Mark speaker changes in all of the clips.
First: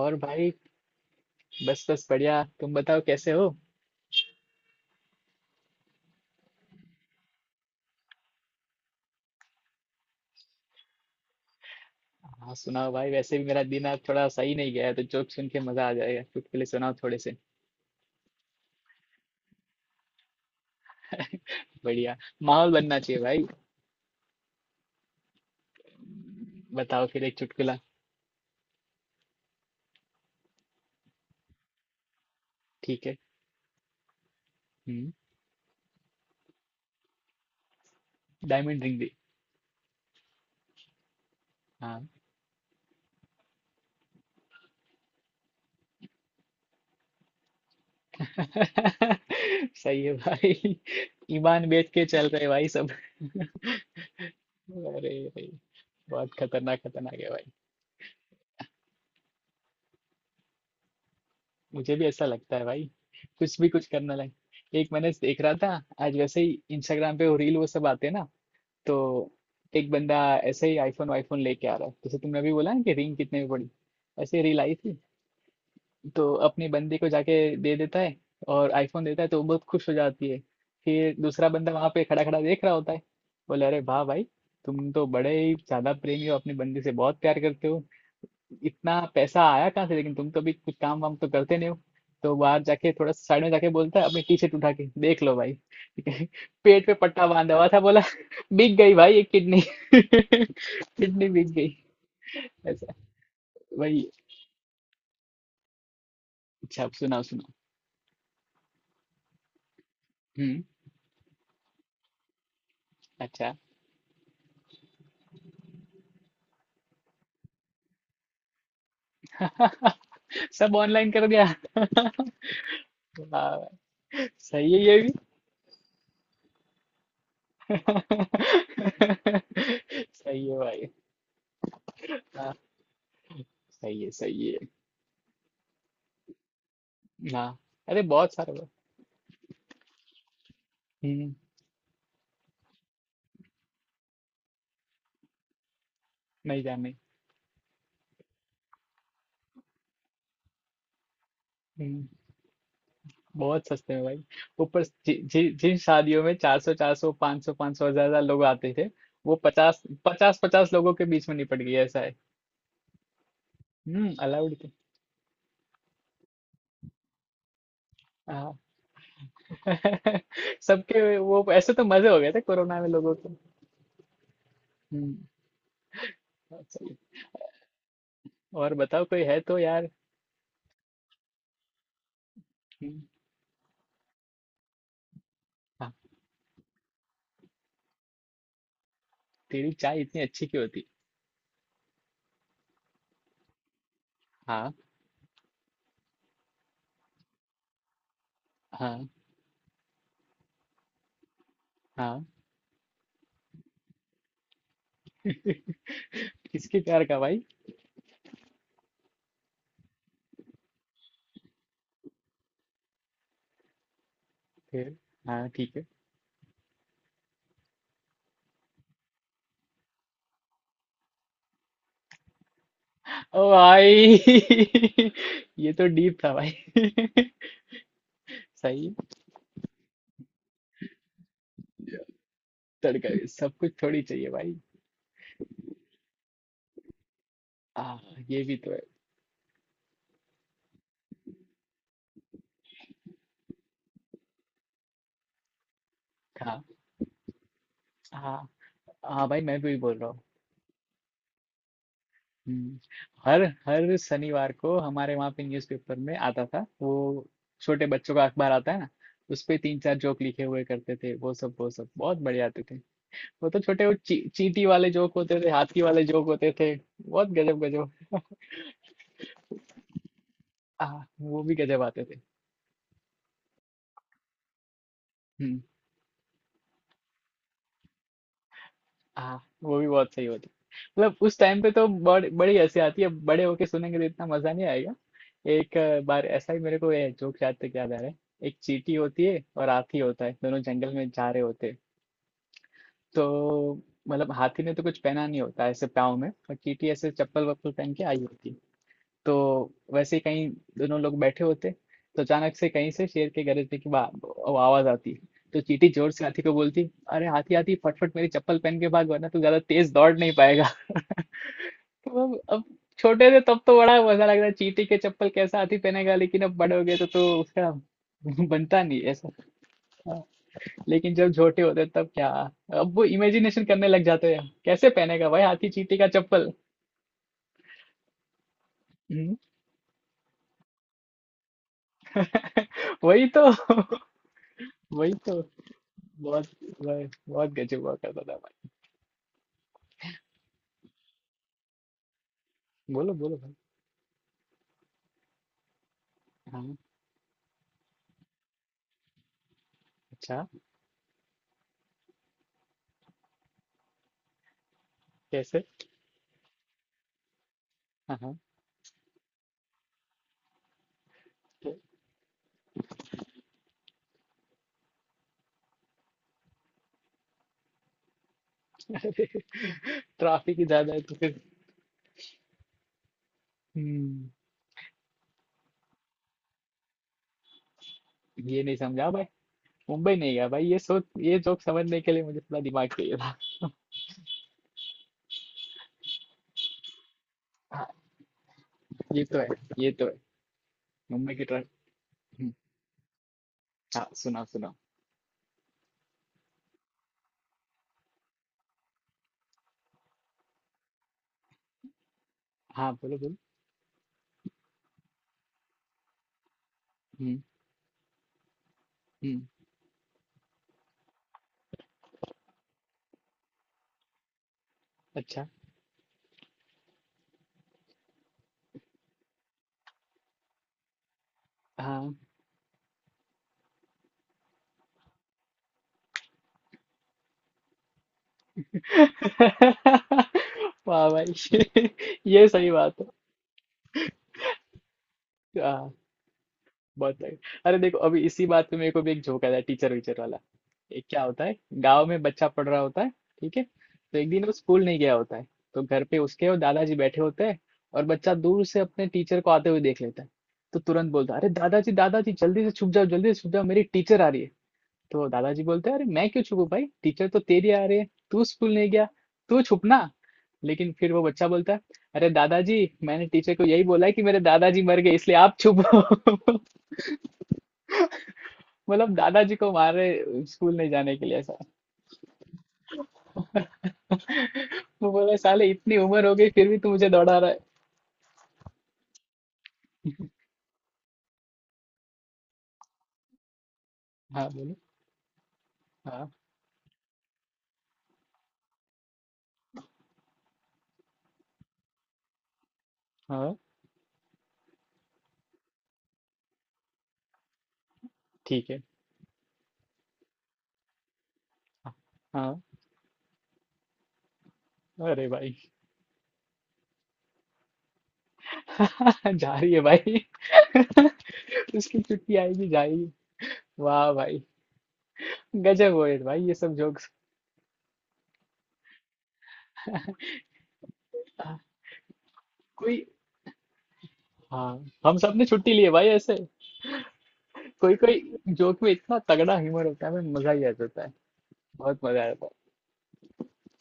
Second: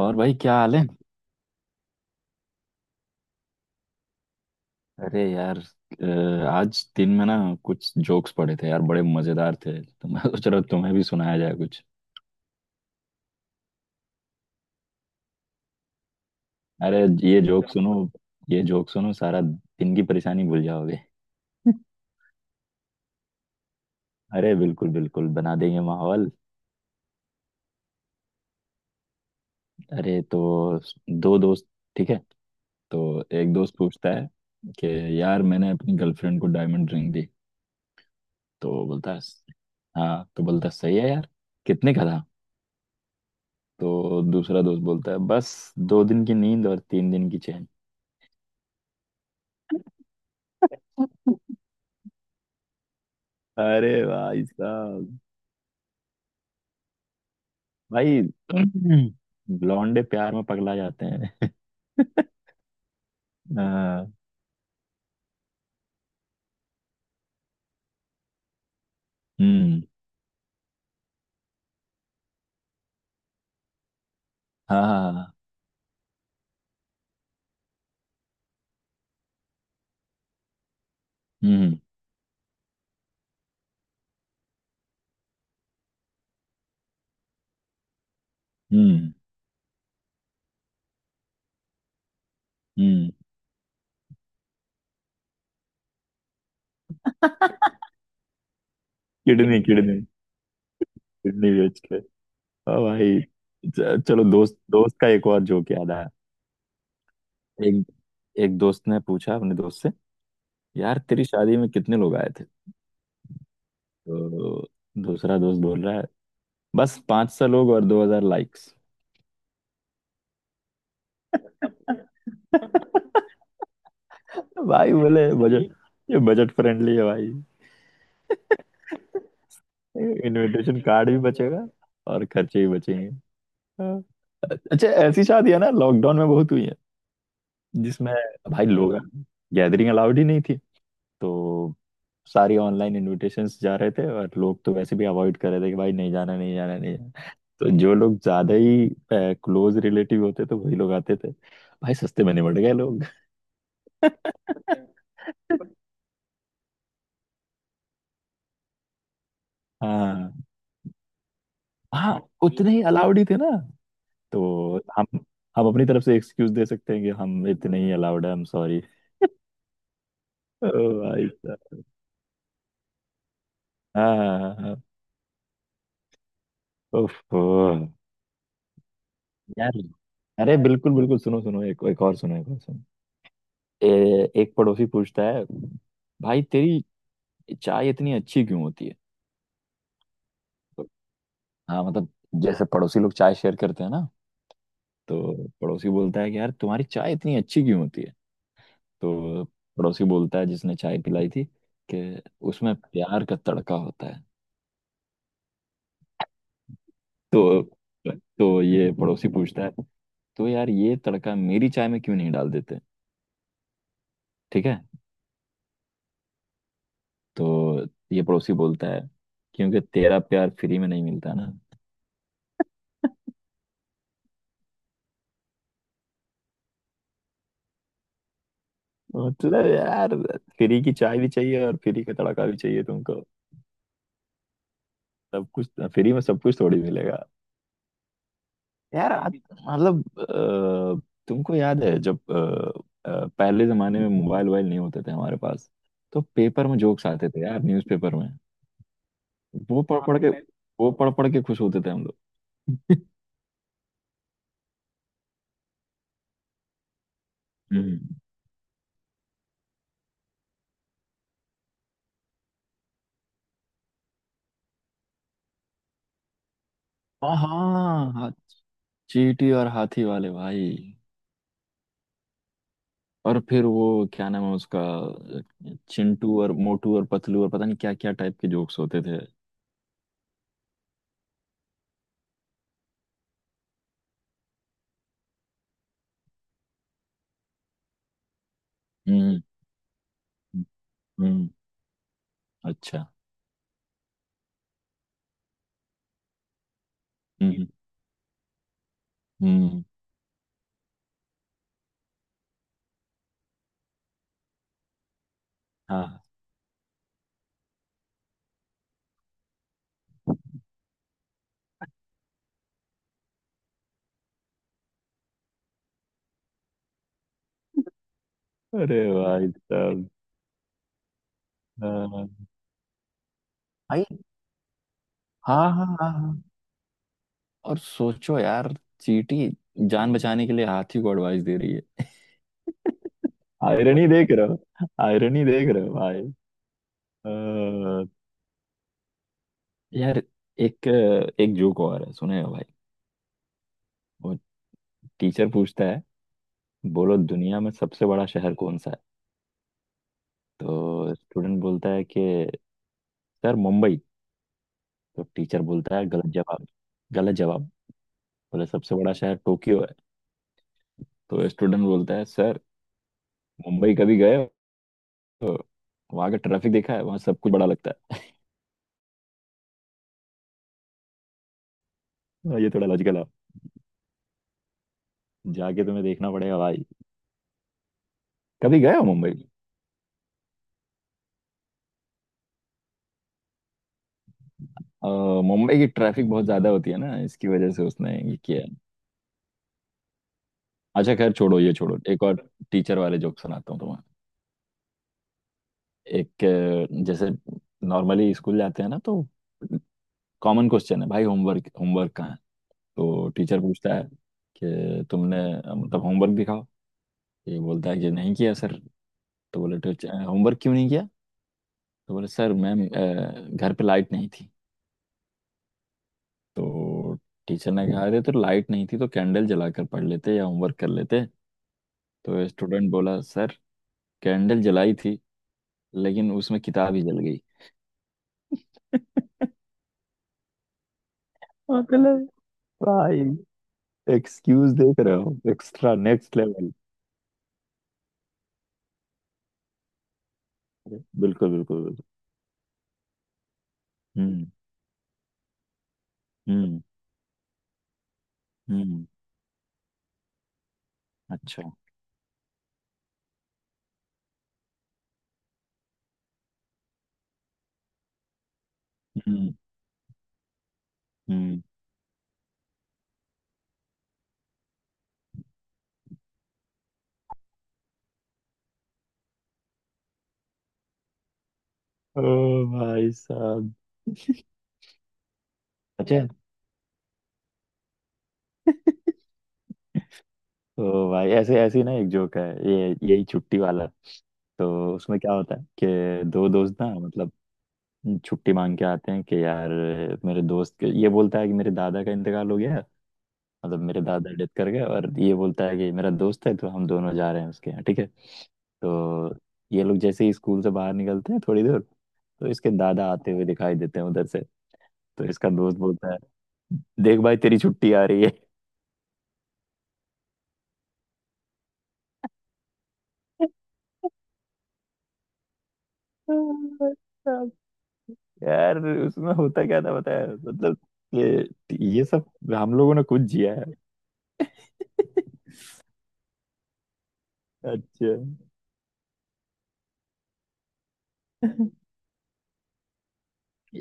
Speaker 1: और
Speaker 2: और भाई
Speaker 1: भाई।
Speaker 2: क्या हाल है?
Speaker 1: बस बस, बढ़िया। तुम बताओ, कैसे हो?
Speaker 2: अरे यार, आज दिन में ना कुछ जोक्स पड़े थे यार, बड़े मजेदार थे, तो मैं सोच रहा हूँ तुम्हें भी सुनाया जाए कुछ।
Speaker 1: हाँ सुनाओ भाई। वैसे भी मेरा दिन आज थोड़ा सही नहीं गया है तो जोक सुन के मजा आ जाएगा। चुटकुले सुनाओ
Speaker 2: अरे,
Speaker 1: थोड़े से।
Speaker 2: ये जोक सुनो, ये जोक सुनो, सारा दिन की परेशानी भूल जाओगे।
Speaker 1: बढ़िया। माहौल बनना चाहिए भाई।
Speaker 2: अरे बिल्कुल बिल्कुल, बना देंगे माहौल।
Speaker 1: बताओ फिर एक चुटकुला।
Speaker 2: अरे तो, दो दोस्त, ठीक है, तो
Speaker 1: ठीक है।
Speaker 2: एक दोस्त पूछता है कि
Speaker 1: हम्म।
Speaker 2: यार मैंने अपनी गर्लफ्रेंड को डायमंड रिंग दी।
Speaker 1: डायमंड
Speaker 2: तो
Speaker 1: रिंग दी।
Speaker 2: बोलता है, हाँ, तो बोलता है, सही है यार, कितने का
Speaker 1: हाँ।
Speaker 2: था। तो दूसरा दोस्त बोलता है, बस दो दिन की नींद और तीन दिन की चैन।
Speaker 1: सही है भाई। ईमान बेच के चल रहे भाई सब।
Speaker 2: अरे भाई
Speaker 1: अरे
Speaker 2: साहब,
Speaker 1: भाई। बहुत खतरनाक खतरनाक है भाई।
Speaker 2: भाई लौंडे प्यार में पगला जाते हैं।
Speaker 1: मुझे भी ऐसा लगता है भाई। कुछ भी कुछ
Speaker 2: हाँ।
Speaker 1: करना लगे। एक मैंने देख रहा था। आज वैसे ही इंस्टाग्राम पे वो रील वो सब आते हैं ना। तो
Speaker 2: हम्म।
Speaker 1: एक बंदा ऐसे ही आईफोन वाईफोन लेके आ रहा है, जैसे तुमने अभी बोला ना कि रिंग कितने में पड़ी। ऐसे ही रील आई
Speaker 2: हाँ
Speaker 1: थी।
Speaker 2: हाँ, हाँ।
Speaker 1: तो अपनी बंदी को जाके दे देता है, और आईफोन देता है तो वो बहुत खुश हो जाती है। फिर दूसरा बंदा
Speaker 2: हम्म।
Speaker 1: वहां पे खड़ा खड़ा देख रहा होता है। बोले, अरे वाह भाई, तुम तो बड़े ही ज्यादा प्रेमी हो, अपनी बंदी से बहुत प्यार करते हो। इतना
Speaker 2: हम्म।
Speaker 1: पैसा आया कहाँ से? लेकिन तुम तो अभी कुछ काम वाम तो करते नहीं हो। तो बाहर जाके
Speaker 2: हम्म।
Speaker 1: थोड़ा साइड में जाके बोलता है, अपनी टी शर्ट उठा के देख लो भाई। ठीक है। पेट पे पट्टा बांधा हुआ था। बोला, बिक गई भाई ये
Speaker 2: किडनी
Speaker 1: किडनी।
Speaker 2: किडनी।
Speaker 1: किडनी बिक
Speaker 2: किडनी
Speaker 1: गई।
Speaker 2: बेच के। हाँ
Speaker 1: ऐसा।
Speaker 2: भाई।
Speaker 1: वही।
Speaker 2: चलो, दोस्त दोस्त का एक और जोक याद आया।
Speaker 1: अच्छा अब सुनाओ सुनाओ।
Speaker 2: एक एक दोस्त ने पूछा अपने दोस्त से,
Speaker 1: हम्म।
Speaker 2: यार तेरी शादी में कितने लोग आए थे?
Speaker 1: अच्छा।
Speaker 2: तो दूसरा दोस्त बोल रहा है, बस 500 लोग और 2,000 लाइक्स।
Speaker 1: सब ऑनलाइन कर दिया। वाह, सही है
Speaker 2: भाई
Speaker 1: ये भी।
Speaker 2: बोले, बजट, ये बजट फ्रेंडली है भाई।
Speaker 1: सही है
Speaker 2: इनविटेशन
Speaker 1: भाई।
Speaker 2: कार्ड भी बचेगा और
Speaker 1: हाँ।
Speaker 2: खर्चे भी बचेंगे। हाँ।
Speaker 1: सही है सही है।
Speaker 2: अच्छा, ऐसी शादियां ना लॉकडाउन में बहुत हुई है,
Speaker 1: हाँ। अरे
Speaker 2: जिसमें
Speaker 1: बहुत सारे
Speaker 2: भाई
Speaker 1: हुए।
Speaker 2: लोग, गैदरिंग अलाउड ही नहीं थी,
Speaker 1: हम्म।
Speaker 2: तो सारी ऑनलाइन इनविटेशंस जा रहे थे, और लोग तो वैसे भी अवॉइड कर रहे थे कि भाई नहीं जाना नहीं
Speaker 1: नहीं
Speaker 2: जाना
Speaker 1: जाने।
Speaker 2: नहीं जाना। तो जो लोग ज्यादा ही क्लोज रिलेटिव होते थे वही लोग आते थे। भाई
Speaker 1: हम्म।
Speaker 2: सस्ते में निबट गए लोग।
Speaker 1: बहुत सस्ते में भाई। ऊपर जि, जि, जिन शादियों में चार सौ पाँच सौ पाँच सौ हजार हजार लोग आते थे, वो पचास
Speaker 2: हाँ।
Speaker 1: पचास पचास लोगों के बीच में निपट गई। ऐसा है।
Speaker 2: हाँ उतने ही अलाउड ही थे ना,
Speaker 1: हम्म। अलाउड थी।
Speaker 2: तो हम अपनी तरफ से एक्सक्यूज दे सकते हैं कि हम इतने ही अलाउड है, हम
Speaker 1: हाँ।
Speaker 2: सॉरी। ओ
Speaker 1: सबके
Speaker 2: भाई
Speaker 1: वो ऐसे
Speaker 2: साहब।
Speaker 1: तो मजे हो गए थे कोरोना में लोगों के।
Speaker 2: हाँ हाँ हाँ हाँ।
Speaker 1: हम्म। बहुत सही।
Speaker 2: उफ, ओ।
Speaker 1: और बताओ कोई है तो
Speaker 2: यार,
Speaker 1: यार।
Speaker 2: अरे बिल्कुल बिल्कुल, सुनो सुनो, एक एक और सुनो, एक और सुनो।
Speaker 1: हम्म।
Speaker 2: एक पड़ोसी पूछता है,
Speaker 1: हाँ।
Speaker 2: भाई तेरी चाय इतनी अच्छी क्यों होती है?
Speaker 1: तेरी चाय इतनी अच्छी क्यों होती?
Speaker 2: तो, हाँ मतलब, जैसे पड़ोसी लोग चाय शेयर करते हैं ना,
Speaker 1: हाँ।
Speaker 2: तो पड़ोसी बोलता है कि यार तुम्हारी चाय इतनी अच्छी क्यों होती है?
Speaker 1: हाँ।
Speaker 2: तो पड़ोसी बोलता है, जिसने चाय पिलाई थी, कि
Speaker 1: हाँ।
Speaker 2: उसमें प्यार का तड़का होता है।
Speaker 1: किसके प्यार का भाई?
Speaker 2: तो तो ये पड़ोसी पूछता है, तो यार ये तड़का मेरी चाय में क्यों नहीं डाल देते? ठीक है।
Speaker 1: फिर। हाँ ठीक है।
Speaker 2: तो ये पड़ोसी बोलता है, क्योंकि तेरा प्यार फ्री में नहीं मिलता ना।
Speaker 1: ओ भाई। ये तो डीप था भाई। सही।
Speaker 2: मतलब यार, फ्री की चाय भी चाहिए और फ्री का तड़का भी चाहिए
Speaker 1: तड़का
Speaker 2: तुमको,
Speaker 1: भी सब कुछ थोड़ी चाहिए भाई।
Speaker 2: सब कुछ। फ्री में सब कुछ थोड़ी मिलेगा।
Speaker 1: आ, ये भी तो है।
Speaker 2: यार आज मतलब, तुमको याद है जब पहले जमाने में मोबाइल वोबाइल नहीं होते थे हमारे पास, तो
Speaker 1: हाँ
Speaker 2: पेपर में जोक्स आते थे यार, न्यूज़पेपर में।
Speaker 1: हाँ। हाँ भाई मैं भी
Speaker 2: वो
Speaker 1: बोल
Speaker 2: पढ़
Speaker 1: रहा
Speaker 2: पढ़
Speaker 1: हूँ।
Speaker 2: के वो पढ़ पढ़ के खुश होते थे हम
Speaker 1: हम्म।
Speaker 2: लोग।
Speaker 1: हर हर शनिवार को हमारे वहाँ पे न्यूज़पेपर में आता था वो। छोटे
Speaker 2: हम्म।
Speaker 1: बच्चों का अखबार आता है ना। उस पे तीन चार जोक लिखे हुए करते थे, वो सब बहुत बढ़िया आते थे। वो तो छोटे वो चींटी वाले जोक होते थे, हाथी वाले जोक होते थे। बहुत
Speaker 2: हाँ
Speaker 1: गजब गजब।
Speaker 2: हाँ, हाँ। चींटी और हाथी वाले भाई।
Speaker 1: आ, वो भी गजब आते थे।
Speaker 2: और फिर वो क्या नाम है उसका,
Speaker 1: हम्म।
Speaker 2: चिंटू और मोटू और पतलू, और पता नहीं क्या क्या टाइप के जोक्स होते थे।
Speaker 1: आ, वो भी बहुत सही होते। मतलब उस टाइम पे तो बड़ी हंसी आती है। बड़े होके सुनेंगे तो इतना मजा नहीं आएगा। एक बार ऐसा ही मेरे को ये जोक याद तक याद आ रहा है। एक चींटी होती
Speaker 2: हम्म।
Speaker 1: है और हाथी होता है, दोनों जंगल में जा रहे
Speaker 2: हम्म।
Speaker 1: होते हैं।
Speaker 2: अच्छा।
Speaker 1: तो मतलब हाथी ने तो कुछ पहना नहीं होता है ऐसे पाँव में, और चींटी ऐसे चप्पल
Speaker 2: हम्म।
Speaker 1: वप्पल पहन के आई होती है। तो
Speaker 2: हम्म।
Speaker 1: वैसे ही कहीं दोनों लोग बैठे होते। तो अचानक से कहीं से शेर के गरजने की वो आवाज आती है। तो चींटी जोर से
Speaker 2: हाँ।
Speaker 1: हाथी को बोलती, अरे हाथी हाथी, फटफट मेरी चप्पल पहन के भाग, वरना तू ज्यादा तेज दौड़ नहीं पाएगा। तो अब छोटे थे तब तो बड़ा मजा लग रहा है, चींटी के चप्पल कैसा हाथी पहनेगा, लेकिन अब बड़े हो गए तो उसका बनता
Speaker 2: अरे
Speaker 1: नहीं ऐसा।
Speaker 2: भाई साहब।
Speaker 1: हाँ, लेकिन जब छोटे होते तब
Speaker 2: हाँ
Speaker 1: क्या, अब वो इमेजिनेशन करने लग
Speaker 2: भाई।
Speaker 1: जाते हैं कैसे पहनेगा भाई हाथी
Speaker 2: हाँ हाँ
Speaker 1: चींटी का
Speaker 2: हाँ हाँ।
Speaker 1: चप्पल।
Speaker 2: और सोचो यार,
Speaker 1: हम्म।
Speaker 2: चींटी जान बचाने के लिए हाथी को एडवाइस दे रही है।
Speaker 1: वही तो।
Speaker 2: आयरनी देख रहे हो,
Speaker 1: वही तो।
Speaker 2: आयरनी देख रहे हो भाई।
Speaker 1: बहुत बहुत
Speaker 2: अ,
Speaker 1: बहुत गजब हुआ करता था भाई।
Speaker 2: यार, एक एक जोक और है, सुने हो भाई।
Speaker 1: बोलो बोलो भाई।
Speaker 2: वो टीचर पूछता है,
Speaker 1: हाँ।
Speaker 2: बोलो दुनिया में सबसे बड़ा शहर कौन सा है?
Speaker 1: अच्छा।
Speaker 2: तो स्टूडेंट बोलता है कि सर मुंबई। तो टीचर
Speaker 1: कैसे?
Speaker 2: बोलता है, गलत जवाब, गलत जवाब।
Speaker 1: हाँ हाँ।
Speaker 2: बोले सबसे बड़ा शहर टोक्यो है। तो स्टूडेंट बोलता है, सर मुंबई कभी गए हो? तो वहाँ का ट्रैफिक देखा है, वहाँ सब कुछ बड़ा लगता है।
Speaker 1: ट्रैफिक ही ज्यादा है तो फिर।
Speaker 2: हाँ, ये थोड़ा लॉजिकल है।
Speaker 1: हम्म।
Speaker 2: जाके तुम्हें देखना पड़ेगा भाई,
Speaker 1: ये नहीं
Speaker 2: कभी गए हो
Speaker 1: समझा भाई।
Speaker 2: मुंबई।
Speaker 1: मुंबई नहीं गया भाई, ये सोच, ये जोक समझने के लिए मुझे थोड़ा दिमाग चाहिए था।
Speaker 2: अ, मुंबई की ट्रैफिक बहुत ज्यादा होती है ना, इसकी वजह से
Speaker 1: हाँ।
Speaker 2: उसने ये किया है।
Speaker 1: ये तो है। ये तो है।
Speaker 2: अच्छा खैर,
Speaker 1: मुंबई की
Speaker 2: छोड़ो
Speaker 1: ट्रक।
Speaker 2: ये छोड़ो, एक और
Speaker 1: हम्म।
Speaker 2: टीचर वाले जोक सुनाता हूँ तुम्हें।
Speaker 1: हाँ सुनाओ सुनाओ।
Speaker 2: एक जैसे नॉर्मली स्कूल जाते हैं ना, तो कॉमन क्वेश्चन है भाई, होमवर्क होमवर्क कहाँ है।
Speaker 1: हाँ बोलो
Speaker 2: तो
Speaker 1: बोलो।
Speaker 2: टीचर पूछता है कि तुमने मतलब होमवर्क दिखाओ।
Speaker 1: हम्म।
Speaker 2: ये बोलता है कि नहीं किया सर।
Speaker 1: हम्म।
Speaker 2: तो बोले टीचर, होमवर्क क्यों नहीं किया? तो बोले सर मैम, घर पे लाइट नहीं थी।
Speaker 1: अच्छा।
Speaker 2: तो टीचर ने कहा, अरे तो लाइट नहीं थी तो कैंडल जलाकर पढ़ लेते या होमवर्क कर लेते।
Speaker 1: हाँ।
Speaker 2: तो स्टूडेंट बोला, सर कैंडल जलाई थी, लेकिन उसमें किताब ही जल गई।
Speaker 1: वाह भाई।
Speaker 2: मतलब
Speaker 1: ये सही बात
Speaker 2: भाई,
Speaker 1: है।
Speaker 2: एक्सक्यूज देख रहे हो,
Speaker 1: हाँ।
Speaker 2: Extra next level.
Speaker 1: बहुत लाइट। अरे देखो अभी इसी बात पे मेरे को भी एक जोक आया टीचर वीचर वाला। एक क्या होता
Speaker 2: बिल्कुल
Speaker 1: है।
Speaker 2: बिल्कुल बिल्कुल।
Speaker 1: गांव में बच्चा पढ़ रहा होता है, ठीक है। तो एक दिन
Speaker 2: हम्म।
Speaker 1: वो स्कूल नहीं गया होता है। तो घर पे उसके और
Speaker 2: हम्म।
Speaker 1: दादाजी बैठे होते हैं। और बच्चा दूर से अपने
Speaker 2: हम्म।
Speaker 1: टीचर को आते हुए देख लेता है। तो तुरंत बोलता है, अरे
Speaker 2: अच्छा।
Speaker 1: दादाजी दादाजी, जल्दी से छुप जाओ, जल्दी से छुप जाओ, मेरी टीचर आ रही है। तो दादाजी बोलते हैं, अरे मैं क्यों छुपूं भाई, टीचर तो तेरी आ रही है, तू स्कूल नहीं गया,
Speaker 2: हम्म।
Speaker 1: तू छुपना। लेकिन फिर वो बच्चा
Speaker 2: हम्म।
Speaker 1: बोलता है, अरे दादाजी, मैंने टीचर को यही बोला है कि मेरे दादाजी मर गए, इसलिए आप छुपो। मतलब दादाजी को मार रहे स्कूल नहीं जाने के लिए ऐसा।
Speaker 2: ओ भाई साहब।
Speaker 1: वो बोला, साले, इतनी
Speaker 2: अच्छा
Speaker 1: उम्र हो गई फिर भी तू मुझे दौड़ा रहा है।
Speaker 2: तो भाई, ऐसे ऐसी ना एक जोक है, ये यही छुट्टी वाला।
Speaker 1: हाँ बोलो।
Speaker 2: तो उसमें क्या होता है कि
Speaker 1: हाँ।
Speaker 2: दो दोस्त ना, मतलब छुट्टी मांग के आते हैं कि यार, मेरे दोस्त के, ये बोलता है कि मेरे दादा का इंतकाल हो गया,
Speaker 1: हाँ
Speaker 2: मतलब मेरे दादा डेथ कर गए, और ये बोलता है कि मेरा दोस्त है तो हम दोनों जा रहे हैं उसके यहाँ। ठीक है।
Speaker 1: ठीक है।
Speaker 2: तो ये लोग जैसे ही स्कूल से बाहर निकलते हैं, थोड़ी दूर, तो
Speaker 1: हाँ।
Speaker 2: इसके दादा आते हुए दिखाई देते हैं उधर से। तो
Speaker 1: अरे
Speaker 2: इसका
Speaker 1: भाई।
Speaker 2: दोस्त बोलता है, देख भाई तेरी छुट्टी आ रही है।
Speaker 1: जा रही है भाई। उसकी छुट्टी आएगी जाएगी। वाह भाई। गजब हो है भाई ये सब जोक्स।
Speaker 2: यार उसमें होता क्या था, बताया मतलब, ये ये सब हम लोगों
Speaker 1: कोई।
Speaker 2: ने कुछ जिया है।
Speaker 1: हाँ। हम सब ने छुट्टी ली है भाई ऐसे। कोई कोई
Speaker 2: अच्छा।
Speaker 1: जोक में इतना तगड़ा ह्यूमर होता है, मैं मजा ही आ जाता है। बहुत मजा आता है।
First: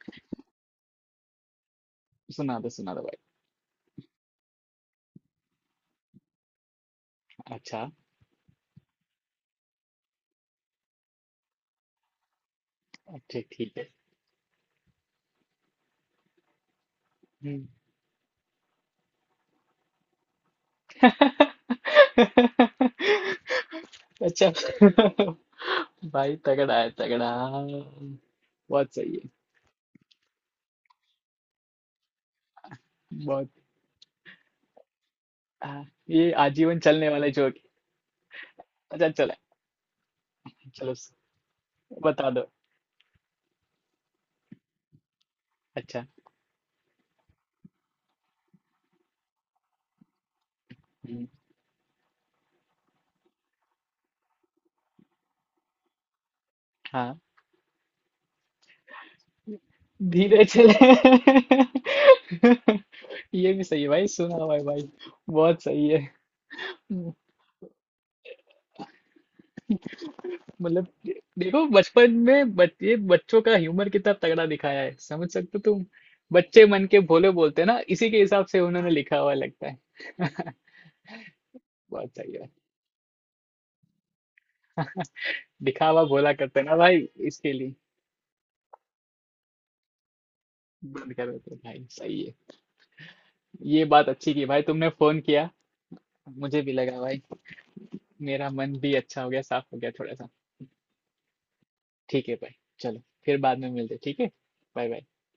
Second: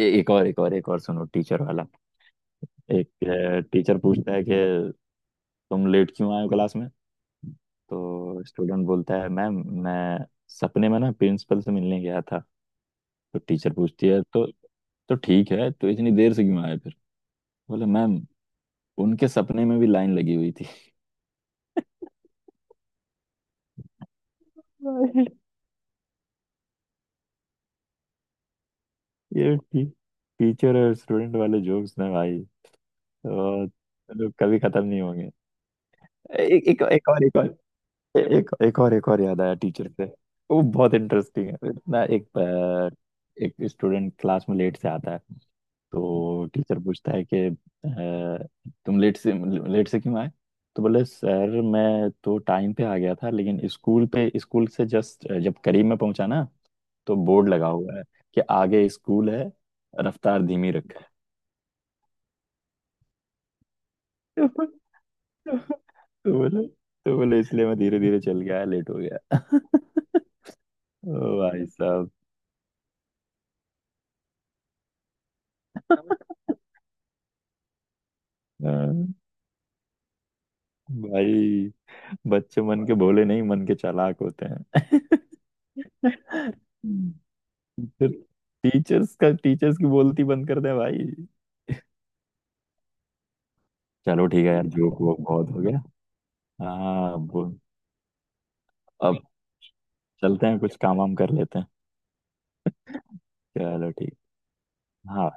Speaker 2: एक और एक और एक और सुनो, टीचर वाला।
Speaker 1: सुना दो
Speaker 2: एक
Speaker 1: भाई।
Speaker 2: टीचर पूछता है कि तुम लेट क्यों आए हो क्लास में।
Speaker 1: अच्छा।
Speaker 2: तो स्टूडेंट बोलता है, मैम मैं सपने में ना प्रिंसिपल से मिलने गया था। तो
Speaker 1: अच्छा ठीक
Speaker 2: टीचर
Speaker 1: है।
Speaker 2: पूछती है, तो ठीक है तो इतनी देर से क्यों आए फिर।
Speaker 1: हम्म।
Speaker 2: बोला मैम, उनके सपने में भी लाइन लगी हुई थी।
Speaker 1: अच्छा। भाई तगड़ा है तगड़ा, बहुत सही है।
Speaker 2: ये टीचर और स्टूडेंट वाले जोक्स ना भाई,
Speaker 1: बहुत।
Speaker 2: तो मतलब कभी खत्म नहीं होंगे।
Speaker 1: हाँ, ये
Speaker 2: एक
Speaker 1: आजीवन
Speaker 2: एक
Speaker 1: चलने
Speaker 2: एक और
Speaker 1: वाला
Speaker 2: एक और,
Speaker 1: जोक।
Speaker 2: एक एक
Speaker 1: अच्छा
Speaker 2: और
Speaker 1: चले।
Speaker 2: याद आया टीचर से। वो बहुत
Speaker 1: चलो
Speaker 2: इंटरेस्टिंग है इतना।
Speaker 1: बता
Speaker 2: एक
Speaker 1: दो।
Speaker 2: एक स्टूडेंट क्लास में लेट से आता है।
Speaker 1: अच्छा।
Speaker 2: तो टीचर पूछता है कि तुम लेट से, लेट से क्यों आए। तो बोले,
Speaker 1: हम्म।
Speaker 2: सर मैं तो टाइम पे आ गया था, लेकिन स्कूल से जस्ट जब करीब में पहुंचा ना, तो
Speaker 1: हाँ।
Speaker 2: बोर्ड लगा हुआ है कि आगे स्कूल है, रफ्तार
Speaker 1: धीरे
Speaker 2: धीमी
Speaker 1: चले।
Speaker 2: रखा
Speaker 1: ये भी सही है भाई, सुना
Speaker 2: है।
Speaker 1: भाई भाई। बहुत सही है।
Speaker 2: तो बोले तो बोले इसलिए मैं धीरे धीरे चल गया, लेट हो गया।
Speaker 1: मतलब
Speaker 2: ओ
Speaker 1: देखो
Speaker 2: भाई साहब।
Speaker 1: बचपन में ये बच्चों का ह्यूमर कितना तगड़ा दिखाया है, समझ सकते हो तुम।
Speaker 2: हाँ,
Speaker 1: बच्चे मन के भोले बोलते हैं ना, इसी के हिसाब से उन्होंने लिखा हुआ लगता है।
Speaker 2: भाई
Speaker 1: बहुत सही है।
Speaker 2: बच्चे मन के भोले नहीं, मन के चालाक होते हैं।
Speaker 1: दिखावा भोला करते हैं ना भाई, इसके लिए।
Speaker 2: टीचर टीचर्स का टीचर्स की बोलती बंद कर दे भाई।
Speaker 1: बंद कर देते हैं भाई सही है। ये बात
Speaker 2: चलो
Speaker 1: अच्छी की
Speaker 2: ठीक है
Speaker 1: भाई
Speaker 2: यार,
Speaker 1: तुमने
Speaker 2: जोक वो
Speaker 1: फोन किया।
Speaker 2: बहुत हो गया।
Speaker 1: मुझे भी लगा
Speaker 2: हाँ
Speaker 1: भाई।
Speaker 2: अब
Speaker 1: मेरा मन भी
Speaker 2: अब
Speaker 1: अच्छा हो गया, साफ हो गया थोड़ा सा।
Speaker 2: चलते हैं, कुछ काम वाम कर लेते हैं।
Speaker 1: ठीक है भाई। चलो फिर बाद में
Speaker 2: चलो
Speaker 1: मिलते हैं,
Speaker 2: ठीक।
Speaker 1: ठीक है। Bye bye.
Speaker 2: हाँ।